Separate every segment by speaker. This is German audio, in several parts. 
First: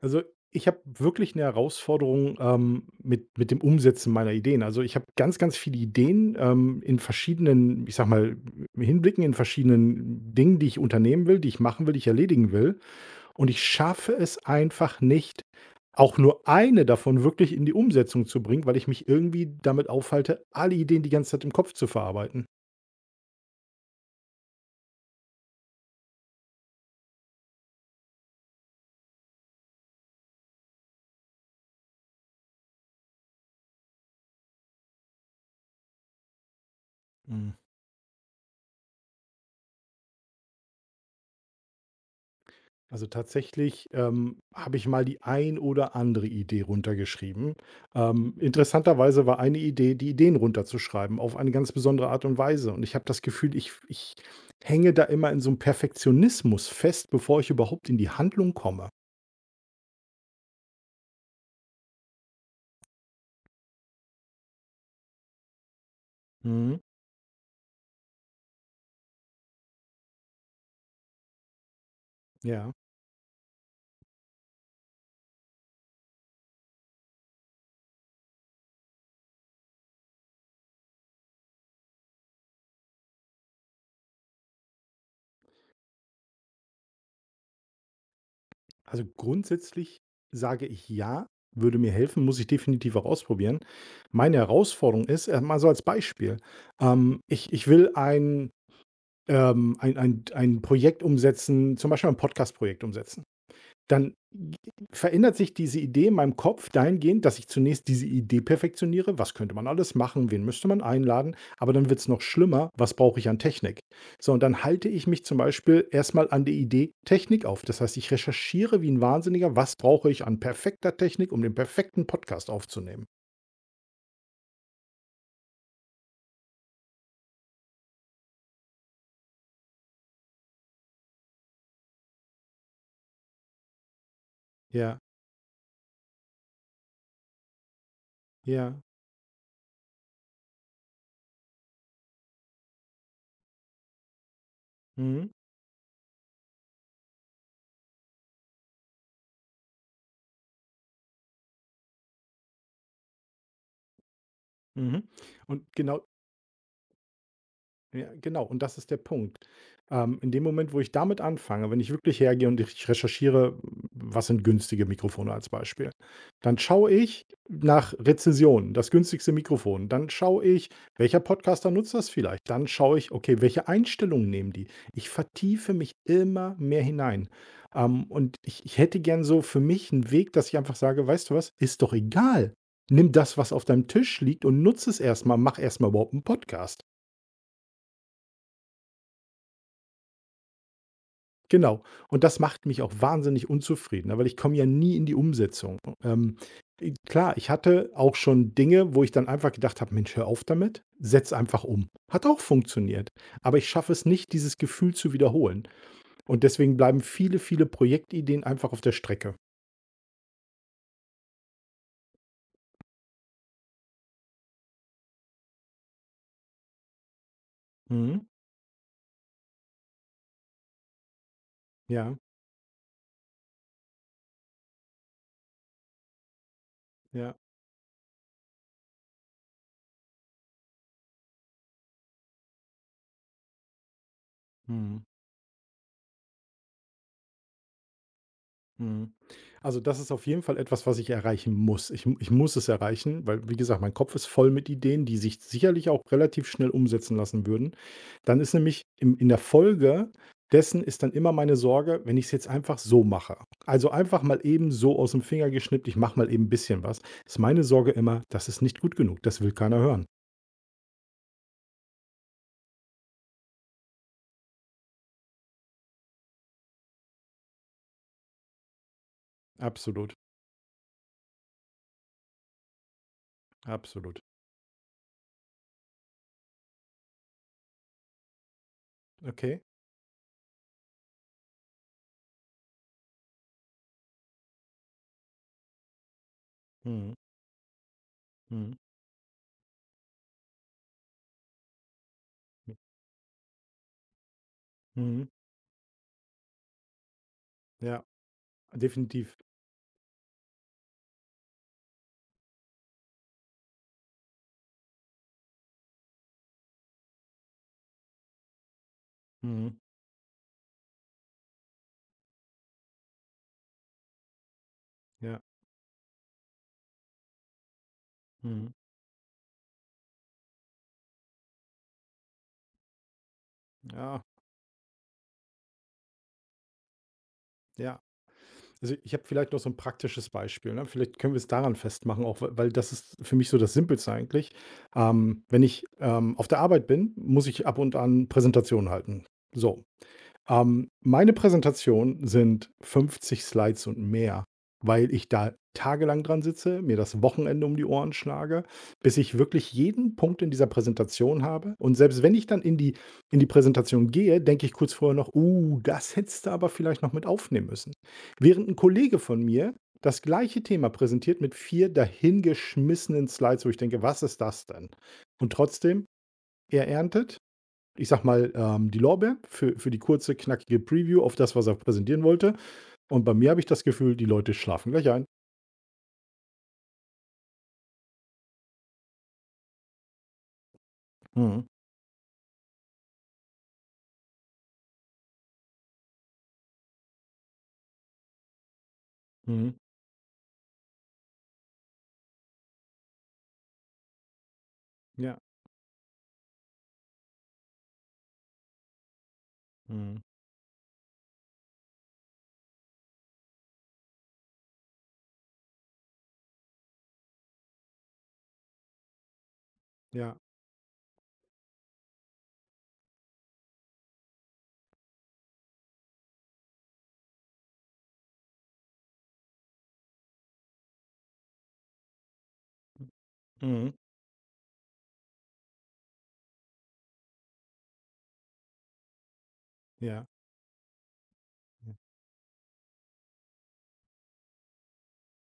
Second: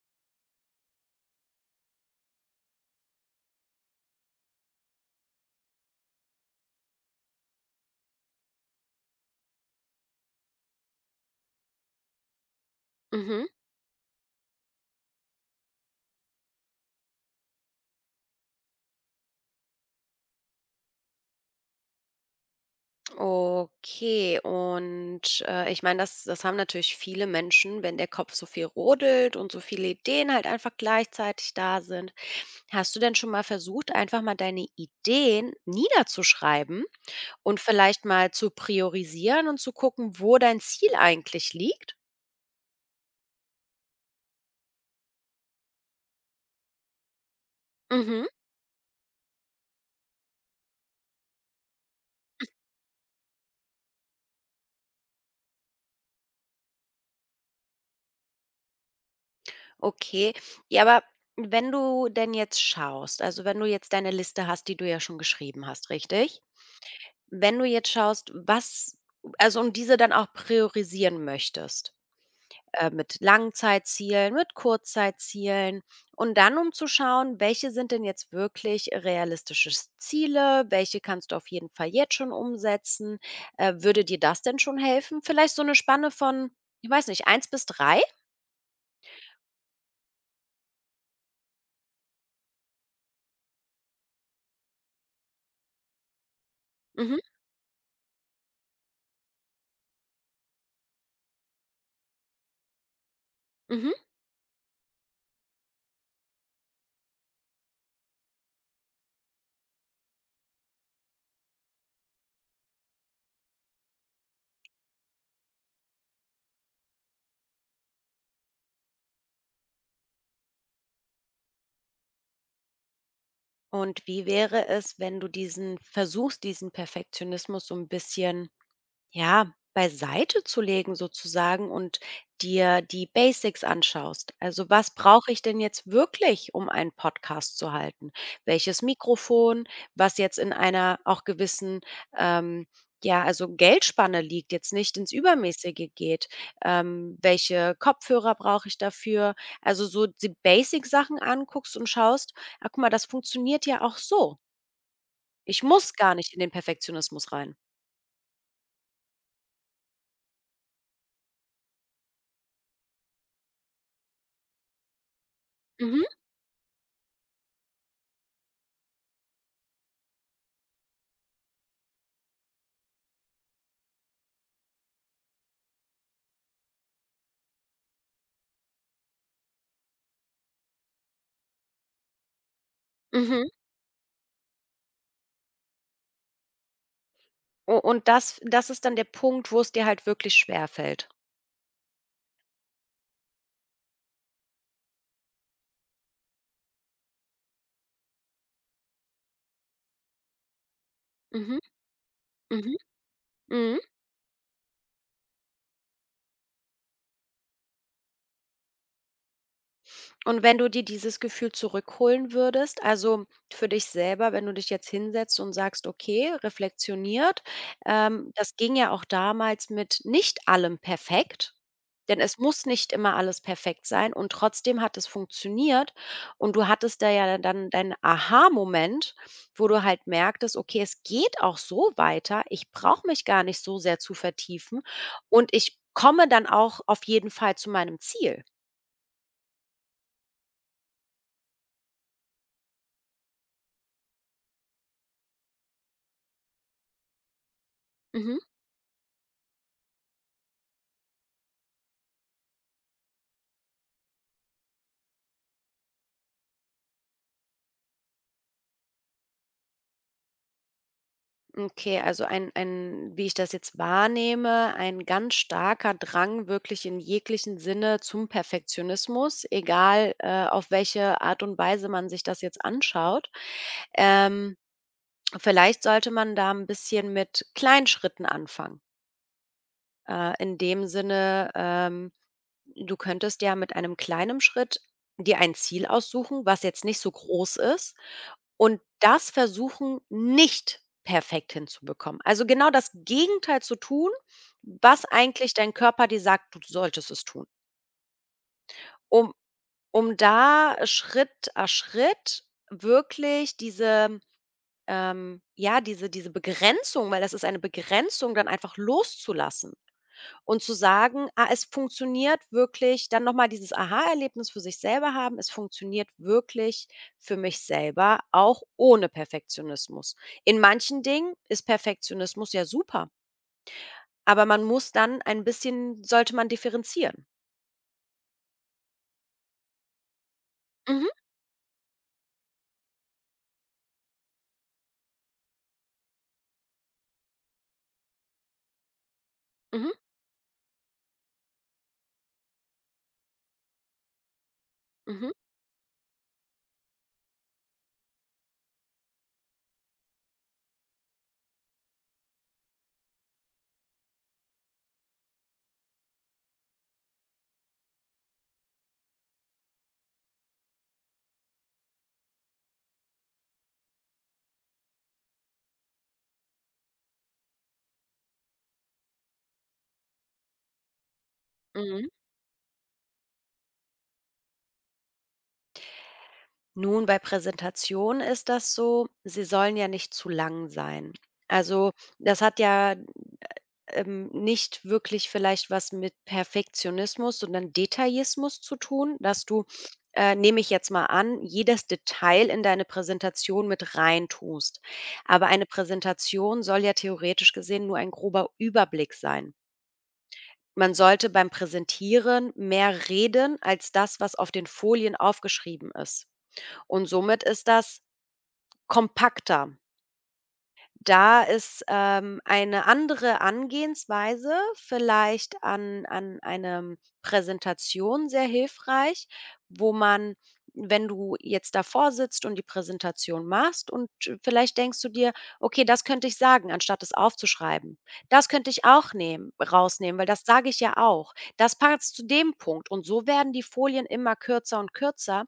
Speaker 1: Also, ich habe wirklich eine Herausforderung, mit dem Umsetzen meiner Ideen. Also, ich habe ganz, ganz viele Ideen, in verschiedenen, ich sage mal, Hinblicken, in verschiedenen Dingen, die ich unternehmen will, die ich machen will, die ich erledigen will.
Speaker 2: Mhm.
Speaker 1: Und ich schaffe es einfach nicht, auch nur eine davon wirklich in die Umsetzung zu bringen, weil ich mich irgendwie damit aufhalte, alle Ideen die ganze Zeit im Kopf zu verarbeiten.
Speaker 2: Okay, und, ich meine, das haben natürlich viele Menschen, wenn der Kopf so viel rodelt und so viele Ideen halt einfach gleichzeitig da sind. Hast du denn schon mal versucht, einfach mal deine Ideen niederzuschreiben und vielleicht mal zu priorisieren und zu gucken, wo dein Ziel eigentlich liegt?
Speaker 1: Also tatsächlich, habe ich mal die ein oder andere Idee runtergeschrieben.
Speaker 2: Mhm.
Speaker 1: Interessanterweise war eine Idee, die Ideen runterzuschreiben auf eine ganz besondere Art und Weise. Und ich habe das Gefühl, ich hänge da immer in so einem Perfektionismus fest, bevor ich überhaupt in die Handlung komme.
Speaker 2: Okay. Ja, aber wenn du denn jetzt schaust also, wenn du jetzt deine Liste hast, die du ja schon geschrieben hast, richtig?
Speaker 1: Mhm,
Speaker 2: Wenn du jetzt schaust, was also und diese dann auch priorisieren möchtest,
Speaker 1: ja.
Speaker 2: mit Langzeitzielen, mit Kurzzeitzielen und dann, um zu schauen, welche sind denn jetzt wirklich realistische Ziele, welche kannst du auf jeden Fall jetzt schon umsetzen? Würde dir das denn schon helfen? Vielleicht so eine Spanne von, ich weiß nicht, eins bis drei?
Speaker 1: Also, grundsätzlich sage ich ja, würde mir helfen, muss ich definitiv auch ausprobieren. Meine Herausforderung ist, mal so als Beispiel,
Speaker 2: Mhm,
Speaker 1: ich will ein ein Projekt umsetzen, zum Beispiel ein Podcast-Projekt umsetzen,
Speaker 2: mhm.
Speaker 1: dann verändert sich diese Idee in meinem Kopf dahingehend, dass ich zunächst diese Idee perfektioniere. Was könnte man alles machen? Wen müsste man einladen? Aber dann wird es noch schlimmer. Was brauche ich an Technik? So, und dann halte ich mich zum Beispiel erst mal an die Idee Technik auf. Das heißt, ich recherchiere wie ein Wahnsinniger, was brauche ich an perfekter Technik, um den perfekten Podcast aufzunehmen.
Speaker 2: Und wie wäre es, wenn du diesen versuchst, diesen Perfektionismus so ein bisschen ja, beiseite zu legen sozusagen und dir die Basics anschaust. Also was
Speaker 1: Ja,
Speaker 2: brauche ich denn jetzt wirklich, um einen Podcast zu halten?
Speaker 1: ja.
Speaker 2: Welches Mikrofon, was jetzt in einer auch gewissen, ähm, ja, also Geldspanne liegt, jetzt nicht ins
Speaker 1: Mhm,
Speaker 2: Übermäßige geht. Welche Kopfhörer brauche ich dafür? Also so die Basic-Sachen anguckst und schaust, ah, guck mal, das funktioniert ja auch so.
Speaker 1: mhm.
Speaker 2: Ich
Speaker 1: Und
Speaker 2: muss
Speaker 1: genau.
Speaker 2: gar nicht in den Perfektionismus rein.
Speaker 1: Ja, genau. Und das ist der Punkt. In dem Moment, wo ich damit anfange, wenn ich wirklich hergehe und ich recherchiere, was sind günstige Mikrofone als Beispiel,
Speaker 2: Mhm.
Speaker 1: dann schaue ich nach Rezensionen, das günstigste Mikrofon. Dann schaue ich, welcher Podcaster nutzt das vielleicht. Dann schaue ich, okay, welche Einstellungen nehmen die. Ich vertiefe mich immer mehr hinein. Und ich hätte gern so für mich einen Weg, dass ich einfach sage, weißt du was, ist doch egal. Nimm das,
Speaker 2: Mhm.
Speaker 1: was auf deinem Tisch liegt und nutze es erstmal. Mach erstmal überhaupt einen Podcast.
Speaker 2: U und das ist dann der Punkt, wo es dir halt wirklich schwerfällt.
Speaker 1: Genau. Und das macht mich auch wahnsinnig unzufrieden, ne, weil ich komme ja nie in die Umsetzung. Ähm, i klar, ich hatte auch schon Dinge, wo ich dann einfach gedacht habe: „Mensch, hör auf damit, setz
Speaker 2: Mhm,
Speaker 1: einfach um.“ Hat auch
Speaker 2: mhm,
Speaker 1: funktioniert, aber ich
Speaker 2: mhm.
Speaker 1: schaffe es nicht, dieses Gefühl zu wiederholen. Und deswegen bleiben viele, viele Projektideen einfach auf der Strecke.
Speaker 2: Und wenn du dir dieses Gefühl zurückholen würdest, also für dich selber, wenn du dich jetzt hinsetzt und sagst, okay, reflektioniert,
Speaker 1: Mhm.
Speaker 2: das ging ja auch damals mit nicht allem perfekt,
Speaker 1: Ja,
Speaker 2: denn es muss nicht immer alles perfekt sein und trotzdem hat es funktioniert und du hattest da
Speaker 1: ja.
Speaker 2: ja dann deinen Aha-Moment, wo du halt merktest, okay, es geht auch so weiter, ich brauche mich gar nicht so sehr zu vertiefen
Speaker 1: Mhm.
Speaker 2: und ich komme dann auch auf jeden Fall zu meinem Ziel.
Speaker 1: Mhm. Also, das ist auf jeden Fall etwas, was ich erreichen muss. Ich muss es erreichen, weil, wie gesagt, mein Kopf ist voll mit Ideen, die sich sicherlich auch relativ schnell umsetzen lassen würden.
Speaker 2: Mhm.
Speaker 1: Dann ist nämlich im in der Folge dessen ist dann immer meine Sorge, wenn ich es jetzt einfach so mache. Also, einfach mal eben so aus dem Finger geschnippt, ich mache mal eben ein bisschen was, ist meine Sorge immer: „Das ist nicht gut genug, das will keiner hören.“
Speaker 2: Okay, also ein wie ich das jetzt wahrnehme, ein ganz starker Drang wirklich in jeglichen Sinne zum Perfektionismus, egal,
Speaker 1: Absolut,
Speaker 2: auf welche Art und Weise man sich das jetzt anschaut.
Speaker 1: absolut.
Speaker 2: Ähm, vielleicht sollte man da ein bisschen mit kleinen Schritten anfangen.
Speaker 1: Okay.
Speaker 2: In dem Sinne, du könntest ja mit einem kleinen Schritt dir ein Ziel aussuchen, was jetzt nicht so
Speaker 1: Mhm,
Speaker 2: groß ist,
Speaker 1: mhm,
Speaker 2: und das versuchen, nicht perfekt hinzubekommen. Also genau
Speaker 1: mhm,
Speaker 2: das Gegenteil zu tun, was
Speaker 1: mhm.
Speaker 2: eigentlich dein Körper dir sagt, du solltest es tun.
Speaker 1: Ja,
Speaker 2: Um
Speaker 1: definitiv.
Speaker 2: um da Schritt a Schritt wirklich diese, ja, diese Begrenzung, weil das ist eine Begrenzung, dann einfach loszulassen.
Speaker 1: Mhm,
Speaker 2: Und zu sagen: „Ah, es funktioniert wirklich“, dann nochmal dieses Aha-Erlebnis für sich selber haben:
Speaker 1: ja,
Speaker 2: „Es funktioniert wirklich für mich selber, auch
Speaker 1: mhm.
Speaker 2: ohne Perfektionismus.“ In manchen Dingen ist Perfektionismus ja super,
Speaker 1: Ja,
Speaker 2: aber man muss dann ein bisschen sollte man differenzieren.
Speaker 1: ja. Also, ich habe vielleicht noch so ein praktisches Beispiel, ne?
Speaker 2: Mhm,
Speaker 1: Vielleicht können wir es daran festmachen, auch w weil das ist für mich so das Simpelste eigentlich. Wenn ich, auf der Arbeit bin, muss ich ab und an Präsentationen halten. So,
Speaker 2: mhm,
Speaker 1: meine Präsentationen sind 50 Slides und mehr, weil ich
Speaker 2: mhm,
Speaker 1: da tagelang dran sitze, mir das Wochenende um die Ohren schlage, bis ich wirklich jeden Punkt in dieser Präsentation habe. Und selbst wenn ich dann in die Präsentation gehe, denke ich kurz vorher noch, das hättest du aber vielleicht noch mit aufnehmen müssen. Während ein Kollege von mir das gleiche Thema präsentiert mit vier dahingeschmissenen Slides, wo ich denke, was ist das denn? Und trotzdem, er erntet, ich sag mal, die Lorbeeren für die kurze, knackige Preview auf das, was er
Speaker 2: mhm.
Speaker 1: präsentieren wollte. Und bei mir habe ich das Gefühl, die Leute schlafen gleich ein.
Speaker 2: Nun, bei Präsentationen ist das so, sie sollen ja nicht zu lang sein.
Speaker 1: Mhm.
Speaker 2: Also, das hat ja nicht wirklich vielleicht was mit Perfektionismus, sondern Detailismus zu tun, dass du,
Speaker 1: Mhm.
Speaker 2: nehme ich jetzt mal an, jedes Detail in deine Präsentation mit rein tust.
Speaker 1: Ja.
Speaker 2: Aber eine Präsentation soll ja theoretisch gesehen nur ein grober Überblick sein.
Speaker 1: Mhm.
Speaker 2: Man sollte beim Präsentieren mehr reden als das, was auf den Folien aufgeschrieben ist. Und somit ist das kompakter.
Speaker 1: Ja.
Speaker 2: Da ist, eine andere Angehensweise vielleicht an einem Präsentation sehr hilfreich, wo man wenn du jetzt davor sitzt und die Präsentation machst
Speaker 1: Mhm.
Speaker 2: und vielleicht denkst du dir: „Okay, das könnte ich sagen“, anstatt es aufzuschreiben. „Das könnte ich auch nehmen rausnehmen, weil
Speaker 1: Ja.
Speaker 2: das sage ich ja auch. Das
Speaker 1: Ja.
Speaker 2: passt zu dem Punkt.“ Und so werden die Folien immer kürzer und kürzer.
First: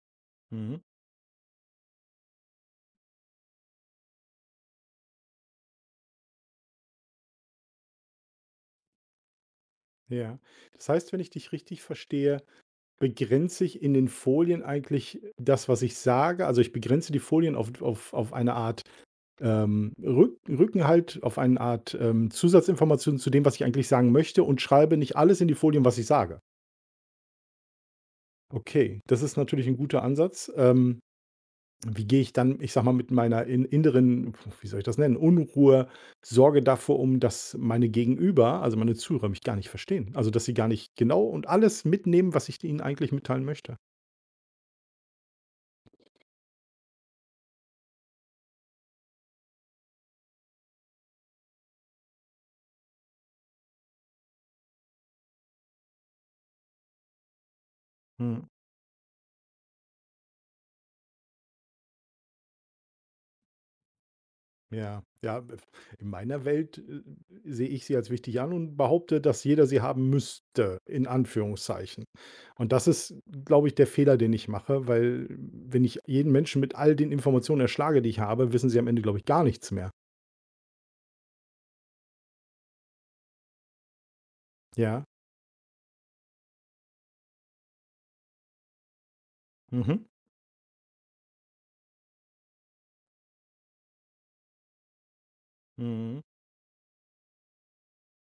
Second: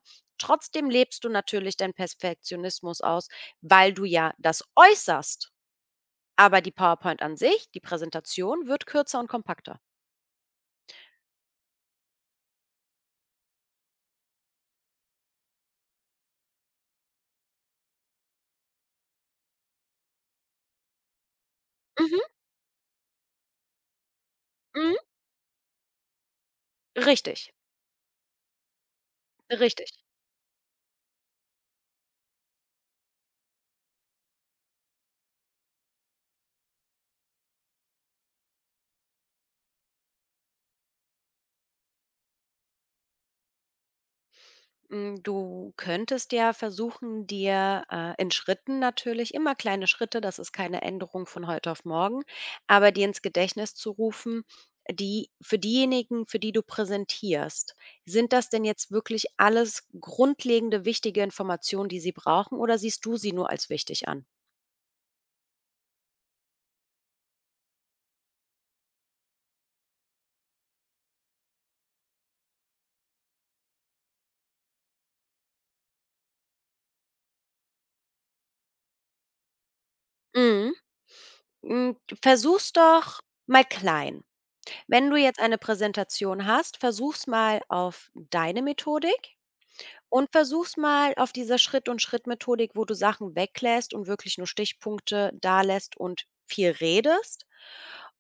Speaker 1: Mhm.
Speaker 2: Trotzdem lebst du natürlich deinen Perfektionismus aus, weil du ja das äußerst. Aber die PowerPoint an sich, die Präsentation wird kürzer und kompakter.
Speaker 1: Ja. Das heißt, wenn ich dich richtig verstehe, begrenze ich in den Folien eigentlich das, was ich sage? Also, ich begrenze die Folien auf auf eine Art, Rückenhalt, auf eine Art,
Speaker 2: Mhm,
Speaker 1: Zusatzinformation zu dem, was ich eigentlich sagen möchte und schreibe
Speaker 2: mhm.
Speaker 1: nicht alles in die Folien, was ich sage?
Speaker 2: Richtig,
Speaker 1: Okay, das ist natürlich ein
Speaker 2: richtig.
Speaker 1: guter Ansatz. Wie gehe ich dann, ich sage mal, mit meiner in inneren, wie soll ich das nennen, Unruhe, Sorge davor um, dass meine Gegenüber, also meine Zuhörer mich gar nicht verstehen. Also, dass sie gar nicht genau und alles mitnehmen, was ich ihnen eigentlich mitteilen möchte.
Speaker 2: Hm, du könntest ja versuchen, dir, in Schritten natürlich immer kleine Schritte, das ist keine Änderung von heute auf morgen, aber dir ins Gedächtnis zu rufen, die für diejenigen, für die du präsentierst, sind das
Speaker 1: Mhm.
Speaker 2: denn jetzt wirklich alles grundlegende, wichtige Informationen, die sie brauchen, oder siehst du sie nur als wichtig an?
Speaker 1: Ja, ja, in meiner Welt, sehe ich sie als wichtig an und behaupte, dass jeder sie haben müsste, in Anführungszeichen. Und das ist, glaube ich, der Fehler, den ich mache, weil wenn ich jeden Menschen mit all den Informationen erschlage, die ich habe, wissen sie am Ende, glaube ich, gar nichts mehr.
Speaker 2: Mhm. Hm, versuch's doch mal klein.
Speaker 1: Ja.
Speaker 2: Wenn du jetzt eine Präsentation hast, versuch's mal auf deine Methodik
Speaker 1: Mhm.
Speaker 2: und versuch's mal auf dieser Schritt-und-Schritt-Methodik, wo du Sachen weglässt und wirklich nur Stichpunkte dalässt
Speaker 1: Mhm.
Speaker 2: und viel redest.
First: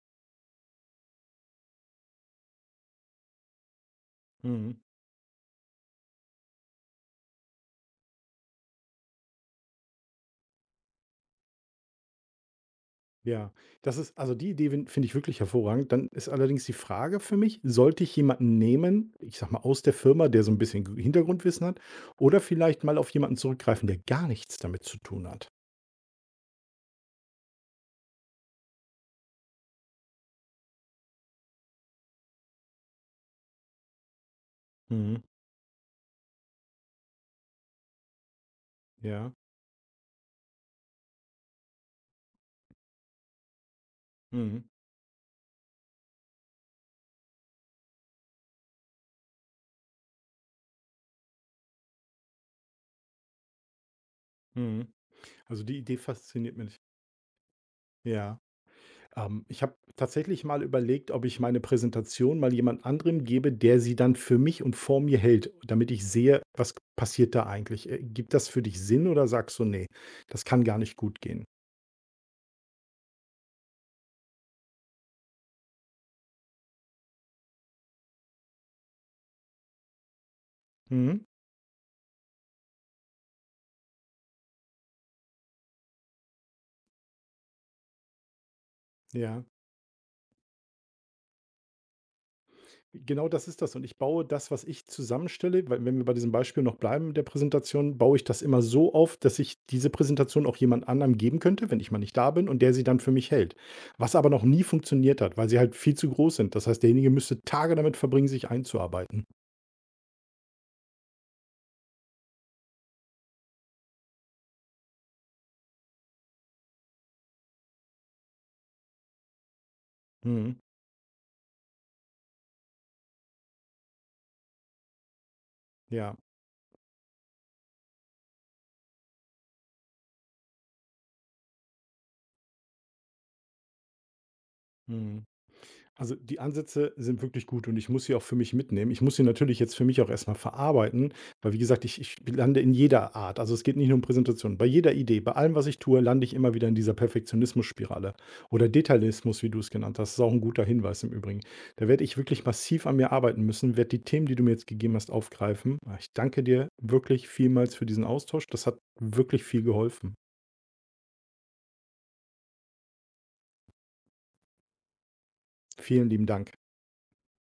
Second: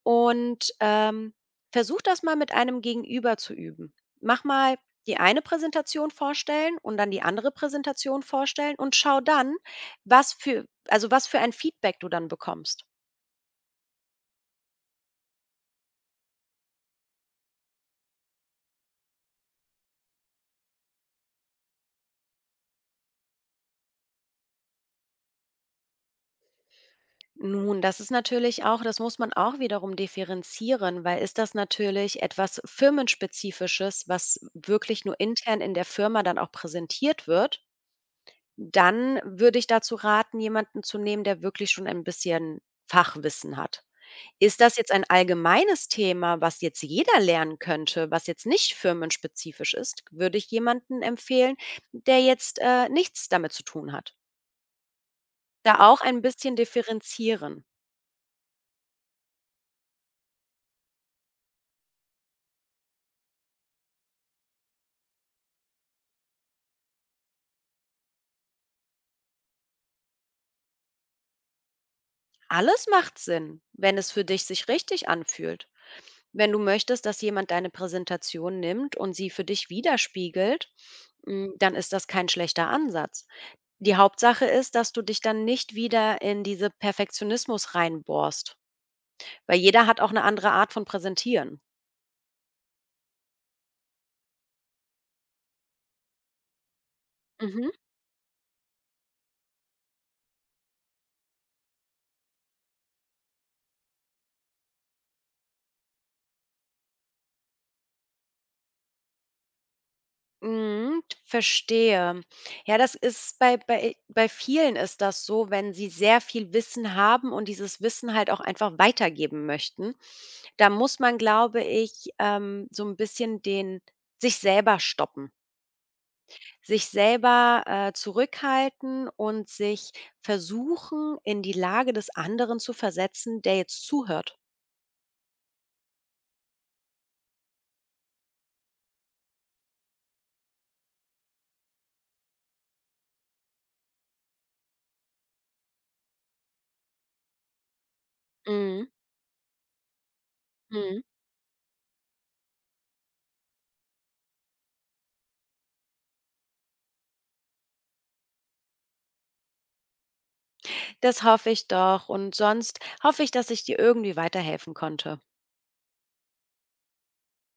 Speaker 2: Und, versuch das mal mit einem Gegenüber zu üben. Mach mal
Speaker 1: Mhm.
Speaker 2: die eine Präsentation vorstellen und dann die andere Präsentation vorstellen und schau dann, was für also, was für ein Feedback du dann bekommst.
Speaker 1: Ja, das ist also die Idee finde ich wirklich hervorragend. Dann ist allerdings die Frage für mich, sollte ich jemanden nehmen, ich sage mal, aus der Firma, der so ein bisschen G Hintergrundwissen hat oder vielleicht mal auf jemanden zurückgreifen, der gar nichts damit zu tun hat?
Speaker 2: Nun, das ist natürlich auch das muss man auch wiederum differenzieren, weil ist das natürlich etwas Firmenspezifisches, was wirklich nur
Speaker 1: Mhm,
Speaker 2: intern in der Firma dann auch präsentiert wird, dann
Speaker 1: ja,
Speaker 2: würde ich dazu raten, jemanden zu nehmen, der wirklich schon ein bisschen Fachwissen hat. Ist
Speaker 1: mhm,
Speaker 2: das jetzt ein allgemeines Thema, was jetzt jeder lernen könnte, was jetzt nicht firmenspezifisch ist, würde ich jemanden empfehlen, der jetzt, nichts damit zu tun hat.
Speaker 1: mhm. Also, die
Speaker 2: Da
Speaker 1: Idee
Speaker 2: auch ein bisschen
Speaker 1: fasziniert mich.
Speaker 2: differenzieren.
Speaker 1: Ja, ich habe tatsächlich mal überlegt, ob ich meine Präsentation mal jemand anderem gebe, der sie dann für mich und vor mir hält, damit ich sehe, was passiert da eigentlich. Gibt das für dich Sinn oder sagst du: nee, das kann gar nicht gut gehen?“
Speaker 2: Alles macht Sinn, wenn es für dich sich richtig anfühlt. Wenn du möchtest, dass jemand deine Präsentation nimmt und sie für dich widerspiegelt,
Speaker 1: Mhm.
Speaker 2: mm, dann ist das kein schlechter Ansatz. Die Hauptsache ist, dass du dich dann nicht wieder in diese Perfektionismus reinbohrst,
Speaker 1: Ja,
Speaker 2: weil jeder hat auch eine andere Art von Präsentieren.
Speaker 1: genau das ist das. Und ich baue das, was ich zusammenstelle, weil wenn wir bei diesem Beispiel noch bleiben, der
Speaker 2: Mhm.
Speaker 1: Präsentation, baue ich das immer so auf, dass ich diese Präsentation auch jemand anderem geben könnte, wenn ich mal nicht da bin und der sie dann für mich hält. Was aber noch nie funktioniert hat, weil sie halt viel zu groß sind. Das heißt, derjenige müsste Tage damit verbringen, sich einzuarbeiten.
Speaker 2: Mhm, verstehe. Ja, das ist bei bei vielen ist das so, wenn sie sehr viel Wissen haben und dieses Wissen halt auch einfach weitergeben möchten.
Speaker 1: Mhm.
Speaker 2: Da muss man, glaube ich, so ein bisschen den sich selber stoppen,
Speaker 1: Ja.
Speaker 2: sich selber, zurückhalten und sich versuchen, in die Lage des anderen zu versetzen, der jetzt zuhört.
Speaker 1: Mhm. Also die Ansätze sind wirklich gut und ich muss sie auch für mich mitnehmen. Ich muss sie natürlich jetzt für mich auch erstmal verarbeiten, weil wie gesagt, ich lande in jeder Art. Also es geht nicht nur um Präsentation. Bei jeder Idee, bei allem, was ich tue, lande ich immer wieder in dieser Perfektionismusspirale. Oder
Speaker 2: Mhm,
Speaker 1: Detailismus, wie du es genannt hast. Das ist auch ein guter
Speaker 2: mhm.
Speaker 1: Hinweis im Übrigen. Da werde ich wirklich massiv an mir arbeiten müssen, werde die Themen, die du mir jetzt gegeben hast, aufgreifen. Ah, ich danke dir wirklich vielmals für diesen Austausch. Das hat wirklich viel geholfen.
Speaker 2: Das hoffe ich doch und sonst hoffe ich, dass ich dir irgendwie weiterhelfen konnte.
Speaker 1: Vielen lieben Dank.